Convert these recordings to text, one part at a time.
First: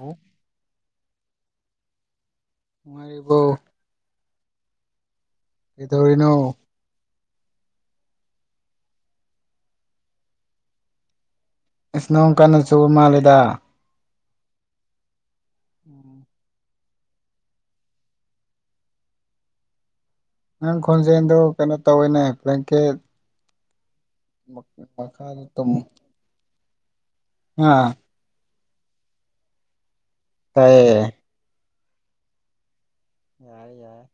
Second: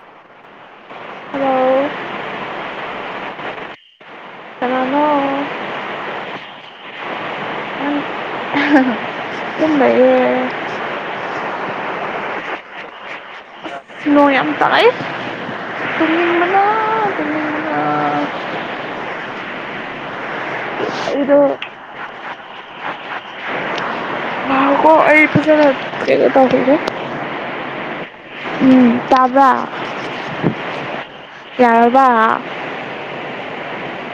ꯑꯣ ꯍꯥꯂꯣ ꯅꯨꯡꯉꯥꯏꯔꯤꯕꯣ ꯀꯅꯥꯅꯣ ꯀꯩꯗꯧꯔꯤꯅꯣ ꯑꯍꯥꯍꯥ ꯇꯨꯝ ꯂꯩꯌꯦ ꯏꯁ ꯅꯣꯡ ꯀꯟꯅꯥ ꯆꯨꯕꯥ ꯃꯥꯟꯂꯦꯗꯥ ꯅꯣꯡ ꯌꯥꯝ ꯇꯥꯏ ꯎꯝ ꯇꯨꯃꯅꯤꯡꯕꯅꯥ ꯑ ꯇꯨꯝꯅꯤꯡꯕꯅꯥ ꯅꯪ ꯈꯣꯟꯖꯦꯜꯗ ꯀꯩꯅꯣ ꯇꯧꯋꯤꯅꯦ ꯕꯂꯥꯡꯀꯦꯠ ꯉꯥ ꯈꯣꯀꯣ ꯑꯩ ꯐꯖꯅꯥ ꯊꯦꯉꯥ ꯇꯧꯔꯛ ꯀꯦꯀꯣ ꯑꯥ ꯎꯝ ꯇꯥꯕꯔꯥ ꯇꯥꯏꯌꯦ ꯌꯥꯔꯕ ꯌꯥꯔꯦ ꯌꯥꯔꯦ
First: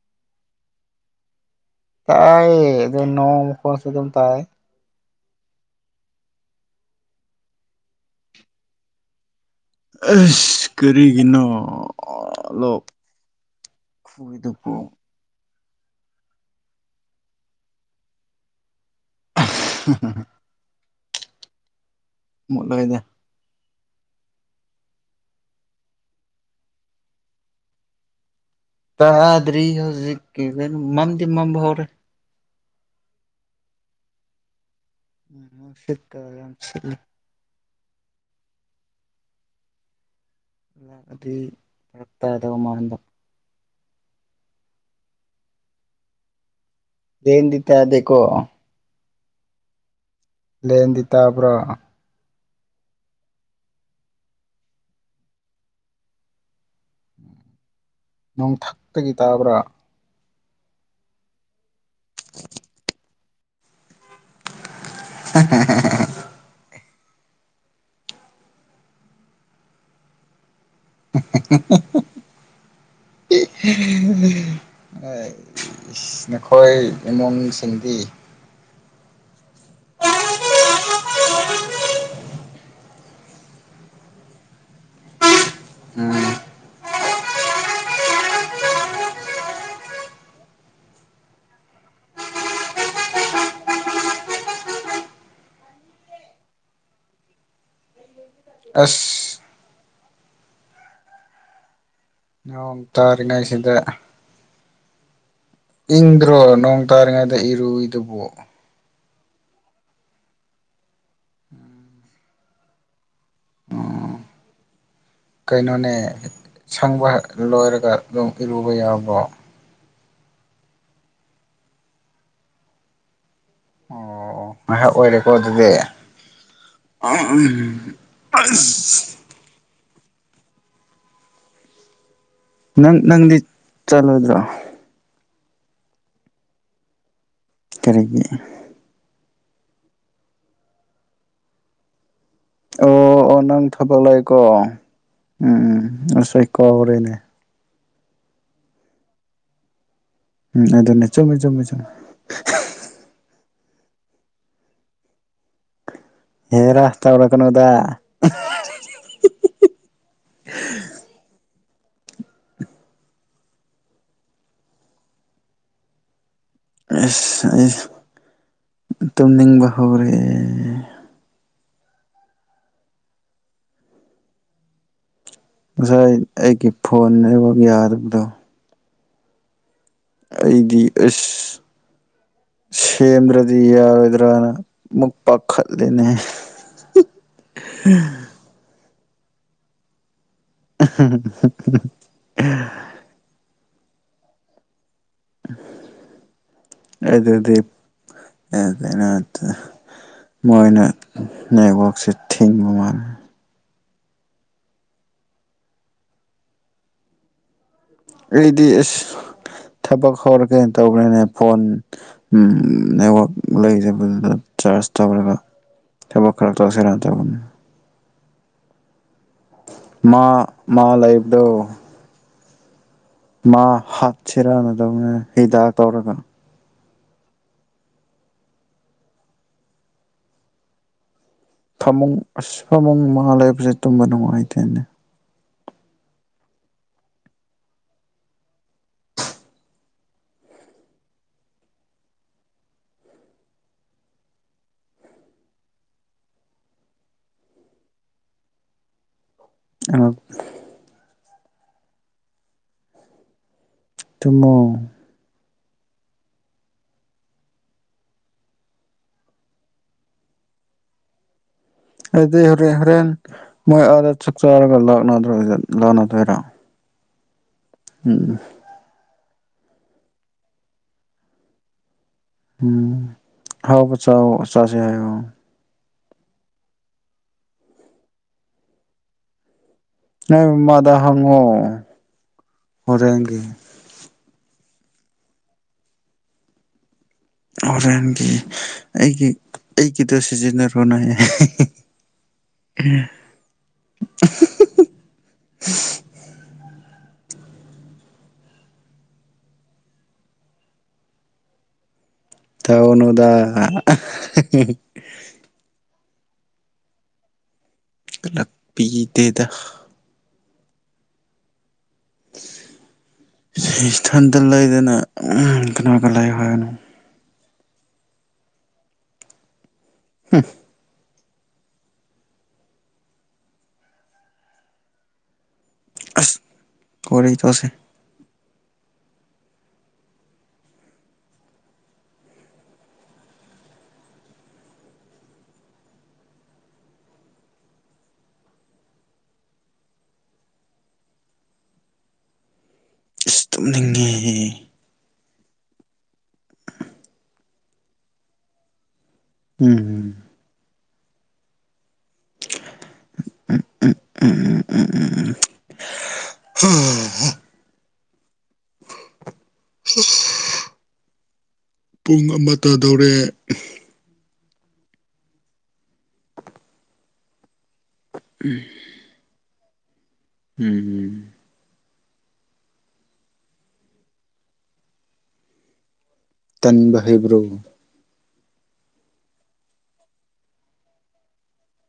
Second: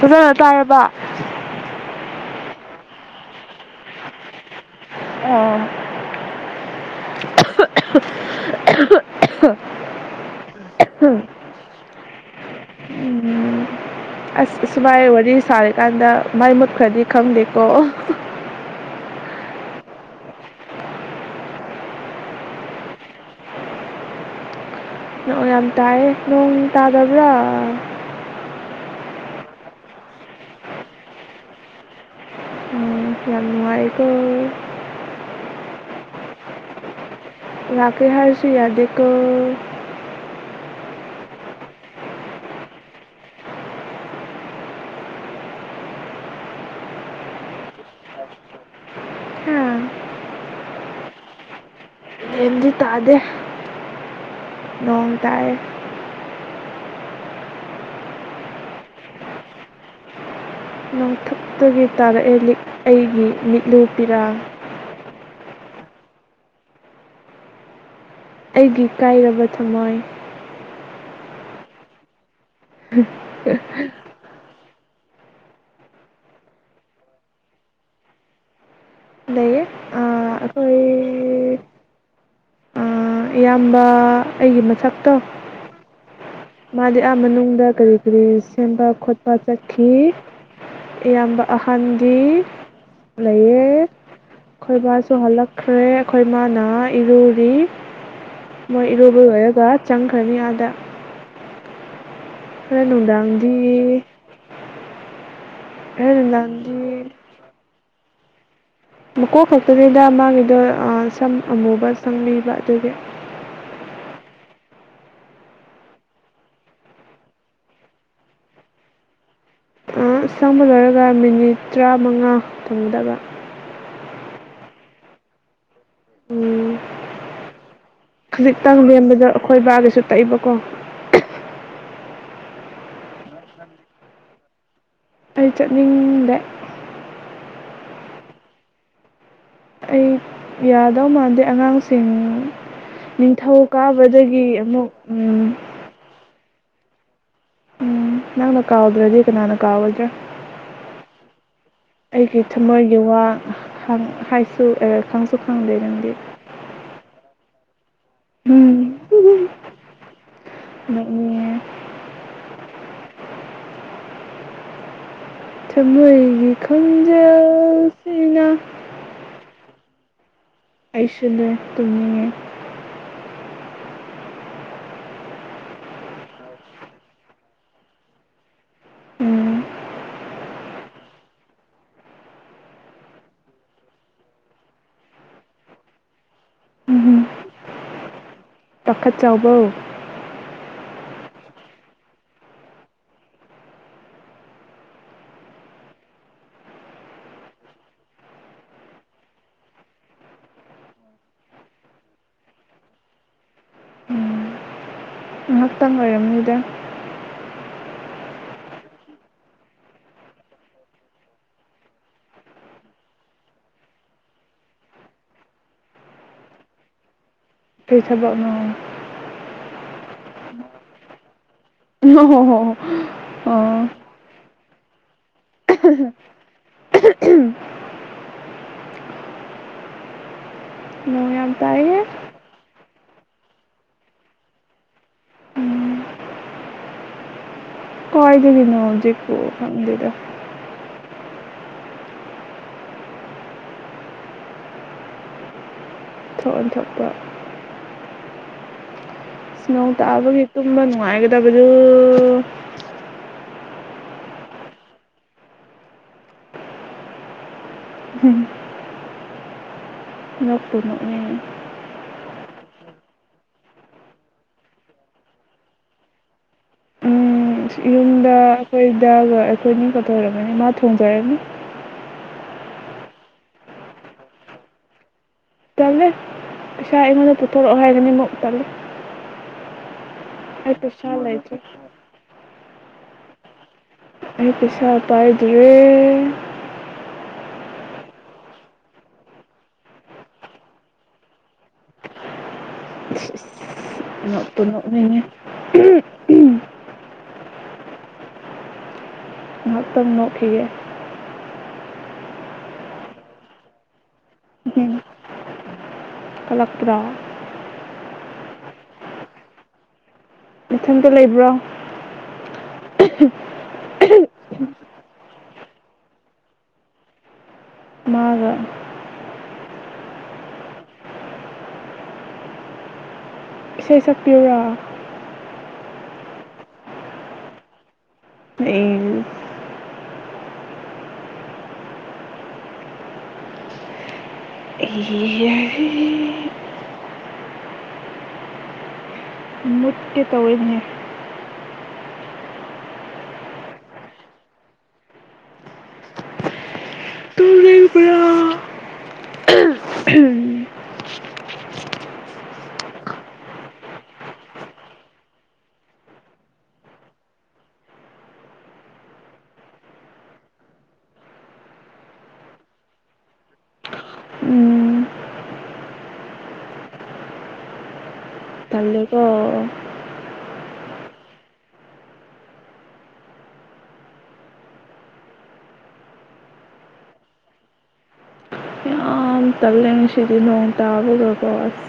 ꯐꯖꯅ ꯇꯔꯕ ꯇꯥꯏ ꯑꯗꯣ ꯅꯣꯡ ꯃꯈꯣꯟꯁꯨ ꯑꯗꯨꯝ ꯇꯥꯏ ꯑꯣ [unintelligible] ꯑꯁ ꯀꯔꯤꯒꯤꯅꯣ ꯑ ꯂꯣ ꯑꯁ ꯑꯁꯨꯃꯥꯏ ꯋꯥꯔꯤ ꯁꯔꯦ ꯀꯥꯟꯗ ꯃꯩ ꯃꯨꯠꯈ꯭ꯔꯗꯤ ꯈꯪꯗꯦꯀꯣ ꯍꯥꯍꯥ ꯃꯨꯠꯂꯣꯏꯗ ꯅꯣꯡ ꯌꯥꯝ ꯇꯥꯏ ꯅꯣꯡ ꯇꯥꯗꯕꯔꯥ ꯇꯥꯗꯔꯤ ꯍꯧꯖꯤꯛ ꯀꯤꯗꯤ ꯃꯥꯝꯗꯤ ꯃꯝꯕꯥ ꯍꯧꯔꯦ ꯌꯥꯝ ꯅꯨꯡꯉꯥꯏꯀꯣ ꯎꯝ ꯅꯨꯡꯁꯤꯠ ꯀꯥ ꯌꯥꯝ ꯁꯤꯠꯂꯤ ꯂꯥꯛꯀꯦ ꯍꯥꯏꯔꯁꯨ ꯌꯗꯦꯀꯣ ꯂꯥꯛ ꯑꯗꯤ ꯐꯔꯛ ꯇꯥꯗꯧ ꯃꯥꯟꯕ ꯂꯦꯟ ꯗꯤ ꯇꯥꯗꯦꯀꯣ ꯍꯥ ꯂꯦꯟ ꯗꯤ ꯇꯕꯔꯥ ꯂꯦꯟ ꯗꯤ ꯇꯥꯗꯦ ꯅꯣꯡ ꯇꯥꯏ ꯅꯣꯡꯊꯛꯇꯒꯤ ꯇꯥꯕꯔ꯭ ꯅꯣꯡꯊꯛꯇꯒꯤ ꯇꯥꯔꯛꯑꯦ ꯂꯤꯛ ꯑꯩꯒꯤ ꯃꯤꯠꯂꯨ ꯄꯤꯔꯥꯡ ꯑꯥꯍꯥꯍꯥꯍꯥ ꯑꯩꯒꯤ ꯀꯥꯏꯔꯕ ꯊꯝꯃꯣꯏ ꯑꯍꯦꯍꯦꯍꯦ [inaudible] ꯑꯥꯢ ꯢꯁ ꯅꯈꯣꯏ ꯅꯣꯡ ꯁꯤꯡꯗꯤ ꯑ ꯑꯈꯣꯏ ꯏꯌꯥꯝꯕ ꯑꯩꯒꯤ ꯃꯊꯛꯇꯣ ꯎꯝ ꯃꯥꯗꯤ ꯑꯥ ꯃꯅꯨꯡꯗ ꯀꯔꯤ ꯀꯔꯤ ꯁꯦꯝꯕ ꯈꯣꯠꯄ ꯆꯠꯈꯤ ꯏꯌꯥꯝꯕ ꯑꯍꯟꯗꯤ ꯂꯩꯌꯦ ꯑꯩꯈꯣꯏꯕꯥꯁꯨ ꯍꯜꯂꯛꯈ꯭ꯔꯦ ꯑꯩꯈꯣꯏ ꯏꯃꯥꯅ ꯏꯔꯨꯔꯤ ꯃꯣꯏ ꯏꯔꯨꯕ ꯑꯁ ꯂꯣꯏꯔꯒ ꯆꯪꯈ꯭ꯔꯅꯤ ꯑꯥꯗ ꯍꯣꯔꯦꯟ ꯅꯣꯡ ꯅꯨꯡꯗꯥꯡꯗꯤ ꯇꯥꯔꯤꯉꯩꯁꯤꯗ ꯍꯣꯔꯦꯟ ꯏꯪꯗ꯭ꯔꯣ ꯅꯣꯡ ꯅꯨꯡꯗꯥꯡꯗꯤ ꯇꯥꯔꯤꯉꯩꯗ ꯏꯔꯨꯏꯗꯨꯕꯨ ꯃꯀꯣꯛ ꯈꯛꯇꯅꯤꯗ ꯃꯥꯒꯤꯗꯣ ꯑꯥ ꯁꯝ ꯑꯃꯨꯕ ꯁꯪꯕꯤꯕ ꯑꯗꯨꯒꯤ ꯎꯝ ꯀꯩꯅꯣꯅꯦ ꯁꯪꯕ ꯂꯣꯏꯔꯒ ꯑꯗꯨꯝ ꯏꯔꯨꯕ ꯌꯥꯕ꯭ꯔꯣ ꯑꯥ ꯁꯪꯕ ꯂꯣꯏꯔꯒ ꯃꯤꯅꯤꯠ ꯇꯔꯥꯃꯉꯥ ꯊꯪꯝꯒꯗꯕ ꯑꯣ ꯉꯥꯏꯍꯥꯛ ꯑꯣꯏꯔꯦꯀꯣ ꯑꯗꯨꯗꯤ ꯎꯝ ꯈꯖꯤꯛꯇꯪ ꯑꯁ ꯂꯦꯝꯕꯗ ꯑꯩꯈꯣꯏ ꯕꯥꯒꯤꯁꯨ ꯇꯩꯕꯀꯣ ꯅꯪ ꯅꯪꯗꯤ ꯆꯠꯂꯣꯏꯗ꯭ꯔꯣ ꯑꯩ ꯆꯠꯅꯤꯡꯗꯦ ꯀꯔꯤꯒꯤ ꯑꯩ ꯌꯥꯗꯧ ꯃꯥꯟꯗꯦ ꯑꯉꯥꯡꯁꯤꯡ ꯑꯣ ꯑꯣ ꯅꯪ ꯅꯤꯡꯊꯧ ꯊꯕꯛ ꯂꯩꯀꯣ ꯀꯥꯕꯗꯒꯤ ꯎꯝ ꯑꯃꯨꯛ ꯎꯝ ꯉꯁꯣꯏ ꯀꯥꯎꯔꯦꯅꯦ ꯎꯝ ꯅꯪꯅ ꯀꯥꯎꯗ꯭ꯔꯗꯤ ꯀꯅꯥꯅ ꯀꯥꯎꯒꯗ꯭ꯔꯥ ꯎꯝ ꯑꯗꯨꯅꯦ ꯆꯨꯝꯃꯦ ꯆꯨꯝꯃꯦ ꯆꯨꯝꯃꯦ ꯈꯪ ꯍꯥꯏꯁꯨ ꯑꯦ ꯈꯪꯁꯨ ꯈꯪꯗꯦ ꯅꯪꯗꯤ ꯍꯦꯔꯥ ꯇꯧꯔꯛꯀꯅꯣꯗ ꯎꯝ ꯅꯣꯛꯅꯤꯡꯉꯦ ꯊꯝꯃꯣꯏꯒꯤ ꯑꯁ ꯑꯩꯁ ꯇꯨꯝꯅꯤꯡꯕ ꯍꯧꯔꯦꯟ ꯑꯩꯁꯨꯅꯦ ꯇꯨꯝꯅꯤꯡꯉꯦ ꯉꯁꯥꯏ ꯑꯩꯒꯤ ꯐꯣꯟ ꯅꯦꯠꯋꯥꯛ ꯌꯥꯗꯕꯗꯣ ꯎꯝ ꯑꯩꯗꯤ ꯑꯁ ꯁꯦꯝꯗ꯭ꯔꯗꯤ ꯌꯥꯔꯣꯏꯗ꯭ꯔꯅ ꯑꯃꯨꯛ ꯄꯥꯈꯠꯂꯦꯅꯦ ꯄꯥꯈꯠꯆꯥꯎꯕꯧ ꯍꯥ ꯍꯥ ꯑꯗꯨꯗꯤ ꯑ ꯀꯩꯅꯣ ꯃꯣꯏꯅ ꯅꯦꯠꯋꯥꯛ ꯁꯦ ꯊꯤꯡꯕ ꯃꯥꯟꯂꯦ ꯎꯝ ꯉꯥꯏꯍꯥꯛꯇꯪ ꯑꯣꯏꯔꯝꯅꯤꯗ ꯑꯩꯗꯤ ꯑꯁ ꯊꯕꯛ ꯍꯧꯔꯒꯦ ꯇꯧꯈ꯭ꯔꯦꯅꯦ ꯐꯣꯟ ꯅꯦꯠꯋꯥꯛ ꯂꯩꯖꯕꯗꯨꯗ ꯆꯥꯔꯖ ꯇꯧꯔꯒ ꯊꯕꯛ ꯈꯔ ꯇꯧꯁꯤꯔꯅ ꯇꯧꯕꯅꯦ ꯀꯩ ꯊꯕꯛꯅꯣ ꯃꯥ ꯃꯥ ꯂꯩꯕꯗꯣ ꯍꯣ ꯍꯣ ꯍꯣ ꯃꯥ ꯍꯥꯞꯁꯤꯔꯅ ꯇꯧꯅꯦ ꯍꯤꯗꯥꯛ ꯇꯧꯔꯒ [unintelligible] ꯅꯣꯡ ꯌꯥꯝ ꯇꯥꯏꯌꯦ ꯊꯃꯨꯡ ꯑꯁ ꯐꯃꯨꯡ ꯃꯥꯉꯥ ꯂꯩꯕꯁꯦ ꯇꯨꯝꯕ ꯅꯨꯡꯉꯥꯏꯇꯦꯅꯦ ꯎꯝ ꯀꯥꯏꯗꯒꯤ ꯅꯣꯡꯖ ꯄꯨ ꯈꯪꯗꯦꯗ ꯊꯣꯛ ꯑꯣꯟꯊꯣꯛꯄ ꯅꯣꯡ ꯑꯉꯛ ꯇꯥꯕꯒꯤ ꯇꯨꯝꯕ ꯅꯨꯡꯉꯥꯏꯒꯗ ꯗꯕꯗꯨ ꯎꯎꯎꯎꯎꯎꯎꯎ ꯇꯨꯝꯃꯣ ꯎꯝ ꯅꯣꯛꯄꯨ ꯅꯣꯛꯅꯤꯡꯑ ꯑꯩꯗꯤ ꯍꯣꯔꯦꯟ ꯍꯣꯔꯦꯟ ꯃꯣꯏ ꯑꯥꯗ ꯆꯥꯛ ꯆꯥꯔꯒ ꯂꯥꯛꯅꯗ꯭ꯔꯣꯏꯌꯦ ꯂꯥꯅꯗꯣꯏꯔꯥ ꯎꯝ ꯌꯨꯝꯗ ꯑꯩꯈꯣꯏꯗ ꯂꯣꯏ ꯑꯩꯈꯣꯏꯅꯤ ꯀꯗ ꯑꯣꯏꯔꯕꯅꯤ ꯃꯥ ꯊꯣꯡꯖꯔꯅꯤ ꯎꯝ ꯑꯍꯥꯎꯕ ꯆꯥꯎꯋꯣ ꯆꯥꯁꯦ ꯍꯥꯏꯌꯣ ꯇꯜꯂꯦ ꯄꯩꯁꯥ ꯑꯩꯉꯣꯟꯗ ꯄꯨꯊꯣꯔꯛꯑꯣ ꯍꯥꯏꯒꯅꯤ ꯃꯨꯛ ꯇꯜꯂꯦ ꯅꯣꯏ ꯑꯩ ꯃꯥꯃꯥꯗ ꯄꯩꯁꯥ ꯍꯪꯉꯣ ꯂꯩꯇ꯭ꯔꯦ ꯍꯣꯔꯦꯟꯒꯤ ꯑꯩ ꯄꯩꯁꯥ ꯄꯥꯏꯗ꯭ꯔꯦ ꯍꯣꯔꯦꯟꯒꯤ ꯑꯩꯒꯤ ꯑꯩꯒꯤꯗ ꯁꯤꯖꯤꯟꯅꯔꯨꯅꯦ ꯍꯦ ꯍꯦ ꯅꯣꯛꯄꯨ ꯅꯣꯛꯅꯤꯡꯒꯦ ꯉꯥꯏꯍꯥꯛꯇꯪ ꯅꯣꯛꯈꯤꯒꯦ ꯇꯧꯅꯨꯗꯥ ꯀꯂꯛꯄ꯭ꯔ ꯀꯂꯛꯄꯤꯗꯦꯗ ꯃꯊꯟꯗ ꯂꯩꯕ꯭ꯔꯣ ꯁꯤ ꯏꯇꯟꯇ ꯂꯩꯗꯅ ꯎꯃ ꯀꯅꯥꯒꯥ ꯂꯩꯌꯣ ꯍꯥꯏꯅꯣ ꯃꯥꯒ ꯍꯨꯝ ꯏꯁꯩ ꯁꯛꯄꯤꯌꯨꯔꯥ ꯑꯁ ꯑꯣꯏꯔꯤ ꯇꯁ [unintelligible] ꯏ ꯏ ꯌꯥ ꯏ ꯎꯠꯀ ꯇꯧꯔꯤꯉꯦ ꯏꯁ ꯇꯨꯝꯅꯤꯡꯉꯦꯍꯦ ꯇꯨꯝꯅꯤꯡꯕ꯭ꯔꯥ ꯎꯝ ꯎꯝ ꯎꯝ ꯎꯝ ꯎꯝ ꯎꯝ ꯎꯝ ꯎꯝ ꯍ [inaudible] ꯄꯨꯡ ꯑꯃ ꯇꯥꯗꯧꯔꯦ ꯎꯝ ꯇꯜꯂꯦꯀꯣ ꯎꯝ ꯇꯟꯕ ꯍꯩꯕ꯭ꯔꯣ ꯌꯥꯝ ꯇꯟꯂꯦ ꯉꯁꯤꯗꯤ ꯅꯣꯡ ꯇꯥꯕꯒꯀꯣ ꯑꯁ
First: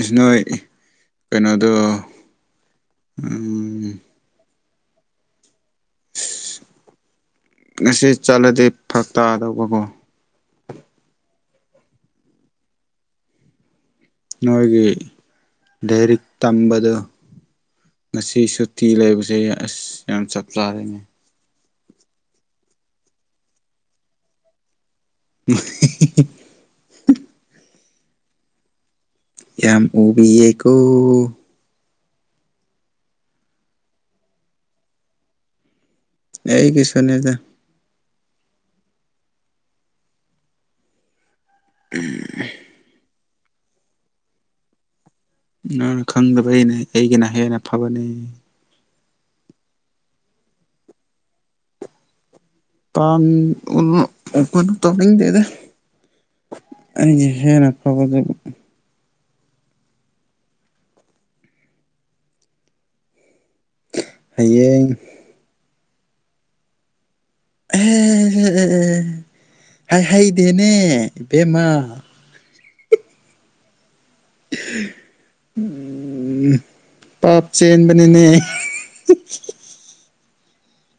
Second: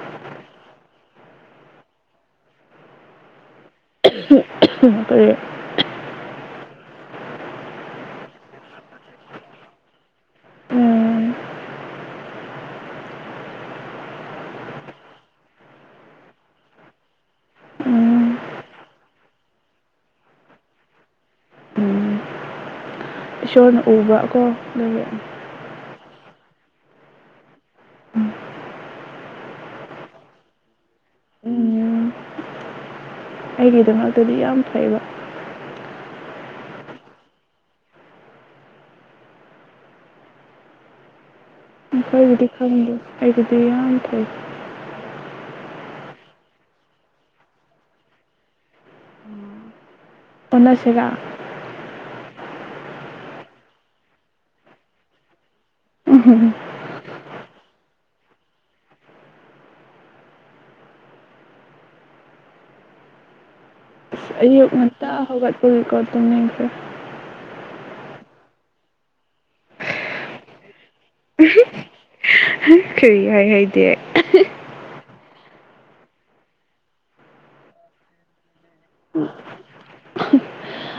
ꯏꯁ ꯅꯣꯏ ꯀꯩꯅꯣꯗꯣ ꯑꯨꯝ ꯎꯝ ꯉꯁꯤ ꯆꯠꯂꯗꯤ ꯐꯔꯛꯇꯥꯗꯧꯕꯀꯣ ꯎꯝ ꯅꯣꯏꯒꯤ ꯂꯥꯏꯔꯤꯛ ꯇꯝꯕꯗꯣ ꯎꯝ ꯉꯁꯤ ꯁꯨꯇꯤ ꯂꯩꯕꯁꯦ ꯑꯁ ꯌꯥꯝ ꯆꯞ ꯆꯥꯔꯦꯅꯦ ꯎꯝ ꯏꯁꯣꯔꯅ ꯎꯕ ꯀꯣ ꯑꯗꯨꯅ ꯑ ꯍꯤ ꯍꯤ ꯌꯥꯝ ꯎꯕꯤꯌꯦꯀꯣ ꯎꯝ ꯑꯩꯒꯤꯗꯃꯛꯇꯗꯤ ꯌꯥꯝ ꯐꯩꯌꯦꯕ ꯑꯦ ꯑꯩꯒꯤꯁꯨꯅꯦꯗ ꯏꯈꯪꯗꯤ ꯈꯪꯗꯦ ꯑꯩꯒꯤꯗꯤ ꯌꯥꯝ ꯐꯩ ꯅ ꯈꯪꯗꯕꯩꯅꯦ ꯑꯩꯒꯤꯅ ꯍꯦꯟꯅ ꯐꯕꯅꯦ ꯑꯣꯟꯅ ꯁꯦꯔ ꯀꯥꯡ [unintelligible] ꯇꯥꯅꯤꯡꯗꯦꯗ ꯑꯩꯅ ꯍꯦꯟꯅ ꯏꯂꯤꯖꯤꯕꯤꯂꯤ ꯑꯥꯌꯨꯛ ꯍꯌꯦꯡ ꯉꯟꯇꯥ ꯍꯧꯒꯠ ꯎꯝ ꯀꯣ ꯇꯨꯝꯅꯤꯡꯗꯔꯦ ꯑꯍꯦ ꯍꯦ ꯑꯦ ꯑꯦ ꯑꯦ ꯍꯥꯏ ꯍꯩꯗꯦꯅꯦ ꯏꯕꯦꯝꯃ ꯀꯩ ꯍꯥꯢ ꯍꯥꯢꯗꯦ ꯎꯨꯝ ꯄꯥꯞ ꯆꯦꯟꯕꯅꯤꯅꯦ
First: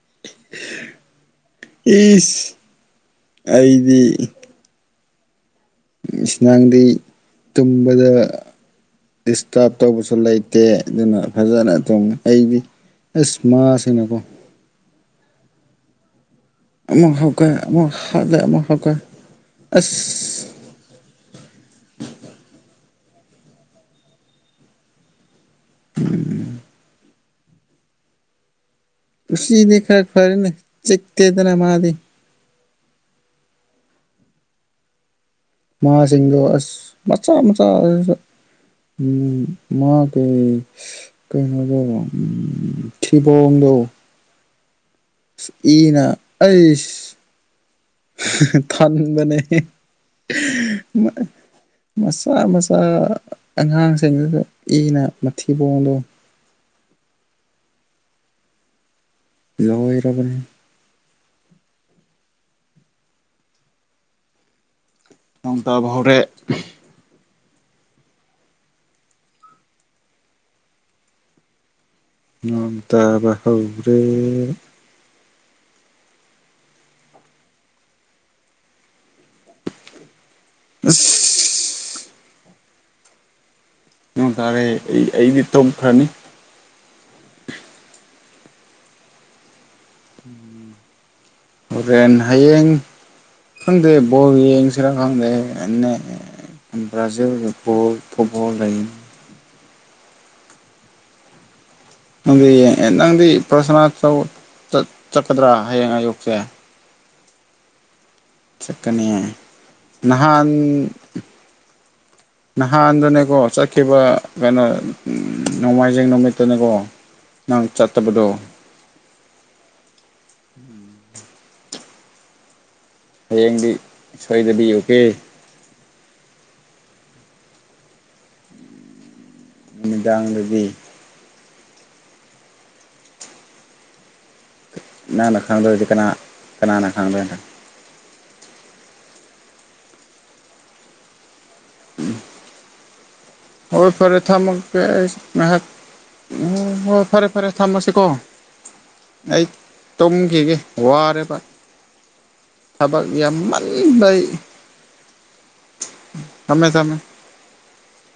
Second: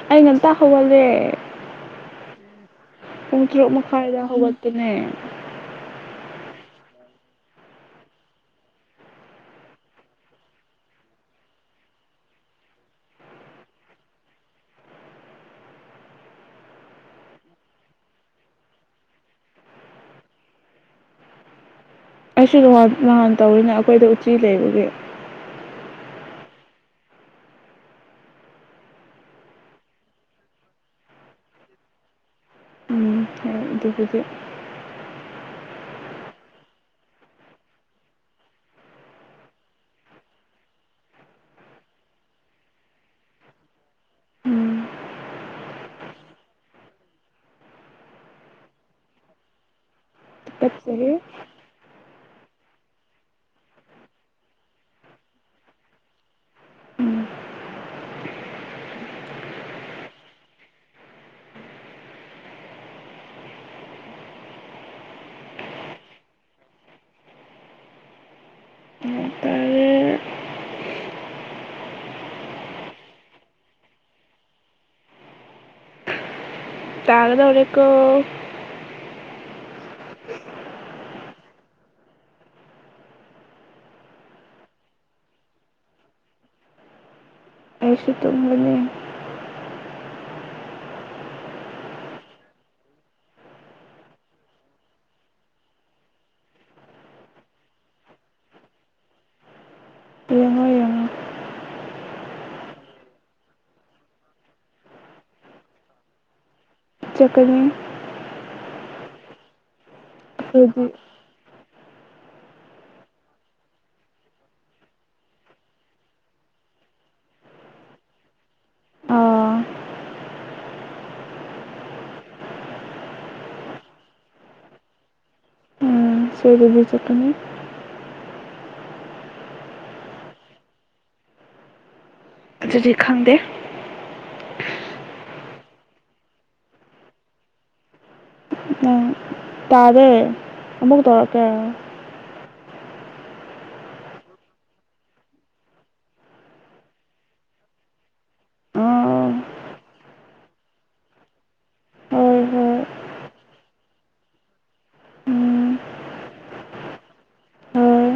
ꯑꯩ ꯉꯟꯇꯥ ꯍꯧꯒꯠꯂꯦ [inaudible] ꯄꯨꯡ ꯇꯔꯨꯛ ꯑꯩꯗꯤ ꯃꯈꯥꯏꯗ ꯍꯧꯒꯠꯄꯅꯦ ꯏꯁ ꯅꯥꯗꯤ ꯇꯨꯝꯕꯗ ꯗꯤꯁꯇ꯭ꯔꯕ ꯇꯧꯕꯁꯨ ꯂꯩꯇꯦ ꯑꯗꯨꯅ ꯐꯖꯅ ꯇꯨꯝꯃꯦ ꯑꯩꯗꯤ ꯑꯁ ꯃꯥꯁꯤꯡꯅꯀꯣ ꯑꯃꯨꯛ ꯍꯧꯒꯠ ꯑꯃꯨꯛ ꯍꯥꯠꯂꯦ ꯑꯃꯨꯛ ꯍꯧꯒꯠ ꯑꯁ ꯑꯩꯁꯨ ꯅꯨꯉ ꯅꯍꯥꯟ ꯇꯧꯔꯤꯅꯦ ꯑꯩꯈꯣꯏꯗꯣ ꯎꯆꯤ ꯂꯩꯕꯒꯤ [unintelligible] ꯎꯆꯤꯗꯤ ꯈꯔ ꯐꯔꯦꯅꯦ ꯆꯤꯛꯇꯦꯗꯅ ꯃꯥꯗꯤ ꯎꯝ ꯍꯣꯏ ꯑꯗꯨꯕꯨꯗꯤ ꯃꯥꯁꯤꯡꯗꯣ ꯑꯁ ꯃꯆꯥ ꯃꯆꯥ ꯑꯗꯨꯁꯨ ꯎꯨꯝ ꯃꯥꯒꯤ ꯀꯩꯅꯣꯗꯣ ꯊꯤꯕꯣꯡꯗꯣ ꯎꯝ ꯏꯁ ꯏꯅ ꯑꯩꯁ ꯊꯟꯕꯅꯦ ꯇꯨꯀꯠꯆꯩꯍꯦ [unintelligible] ꯃꯆꯥ ꯃꯆꯥ ꯑꯉꯥꯡꯁꯤꯡꯗꯨꯁꯨ ꯏꯅ ꯃꯊꯤꯕꯣꯡꯗꯣ ꯎꯝ ꯂꯣꯏꯔꯕꯅꯦ ꯅꯣꯡ ꯇꯥꯕ ꯍꯧꯔꯦ ꯇꯥꯔꯦ ꯅꯣꯡ ꯇꯥꯕꯥ ꯍꯧꯔꯦ ꯇꯥꯒꯗꯧꯔꯦꯀꯣ ꯑꯁ ꯅꯣꯡ ꯇꯥꯔꯦ ꯑꯩ ꯑꯩꯗꯤ ꯇꯧꯈ꯭ꯔꯅꯤ ꯑꯩꯁꯨ ꯇꯨꯝꯃꯅꯤ ꯍꯣꯔꯦꯟ ꯍꯌꯦꯡ ꯈꯪꯗꯦ ꯕꯣꯜ ꯌꯦꯡꯁꯦꯔꯥ ꯈꯪꯗꯦ ꯑꯟꯅ ꯑ ꯕ꯭ꯔꯥꯖꯤꯜꯒ ꯐꯨꯕꯣ ꯐꯨꯠꯕꯜ ꯂꯩ ꯌꯦꯡꯉꯣ ꯌꯦꯡꯉꯣ ꯅꯪꯗꯤ ꯑ ꯅꯪꯗꯤ ꯄ꯭ꯔꯁꯅꯥ ꯇꯧ ꯆꯠ ꯆꯠꯀꯗ꯭ꯔꯥ ꯍꯌꯦꯡ ꯑꯌꯨꯛꯁꯦ ꯆꯀꯅꯤ ꯆꯀꯅꯤꯌꯦ ꯅꯍꯥꯟ ꯁꯣꯏꯗꯤ ꯅꯍꯥꯟꯗꯣꯅꯦꯀꯣ ꯆꯠꯈꯤꯕ ꯀꯦꯅꯣ ꯅꯣꯃꯥꯏꯖꯤꯡ ꯅꯨꯃꯤꯠꯇꯨꯅꯦꯀꯣ ꯅꯪ ꯆꯠꯇꯕꯗꯣ ꯎꯝ ꯍꯌꯦꯡꯗꯤ ꯁꯣꯏꯗꯕꯤ ꯑꯣꯀꯦ ꯁꯣꯏꯗꯕꯤ ꯆꯠꯀꯅꯤ ꯅꯨꯃꯤꯗꯥꯡꯗꯗꯤ ꯑꯗꯨꯗꯤ ꯈꯪꯗꯦ ꯅꯪꯅ ꯈꯪꯗꯗꯤ ꯀꯅꯥ ꯀꯅꯥꯅ ꯈꯪꯗꯣꯏꯅꯣ ꯎꯝ ꯇꯥꯔꯦ ꯑꯃꯨꯛ ꯇꯧꯔꯛꯀꯦ [inaudible] ꯍꯣꯏ ꯐꯔꯦ ꯊꯝꯃꯒꯦ ꯑꯩ ꯉꯥꯏꯍꯥꯛ ꯍꯣꯏ ꯐꯔꯦ ꯐꯔꯦ ꯊꯝꯃꯁꯤꯀꯣ ꯑꯥ ꯑꯩ ꯇꯨꯝꯒꯤꯒꯦ ꯋꯥꯔꯦꯕ ꯍꯣꯏ ꯍꯣꯏ ꯊꯕꯛ ꯌꯥꯝꯃꯟꯕꯩ ꯎꯝ ꯊꯃꯦ ꯊꯃꯦ ꯍꯣꯏ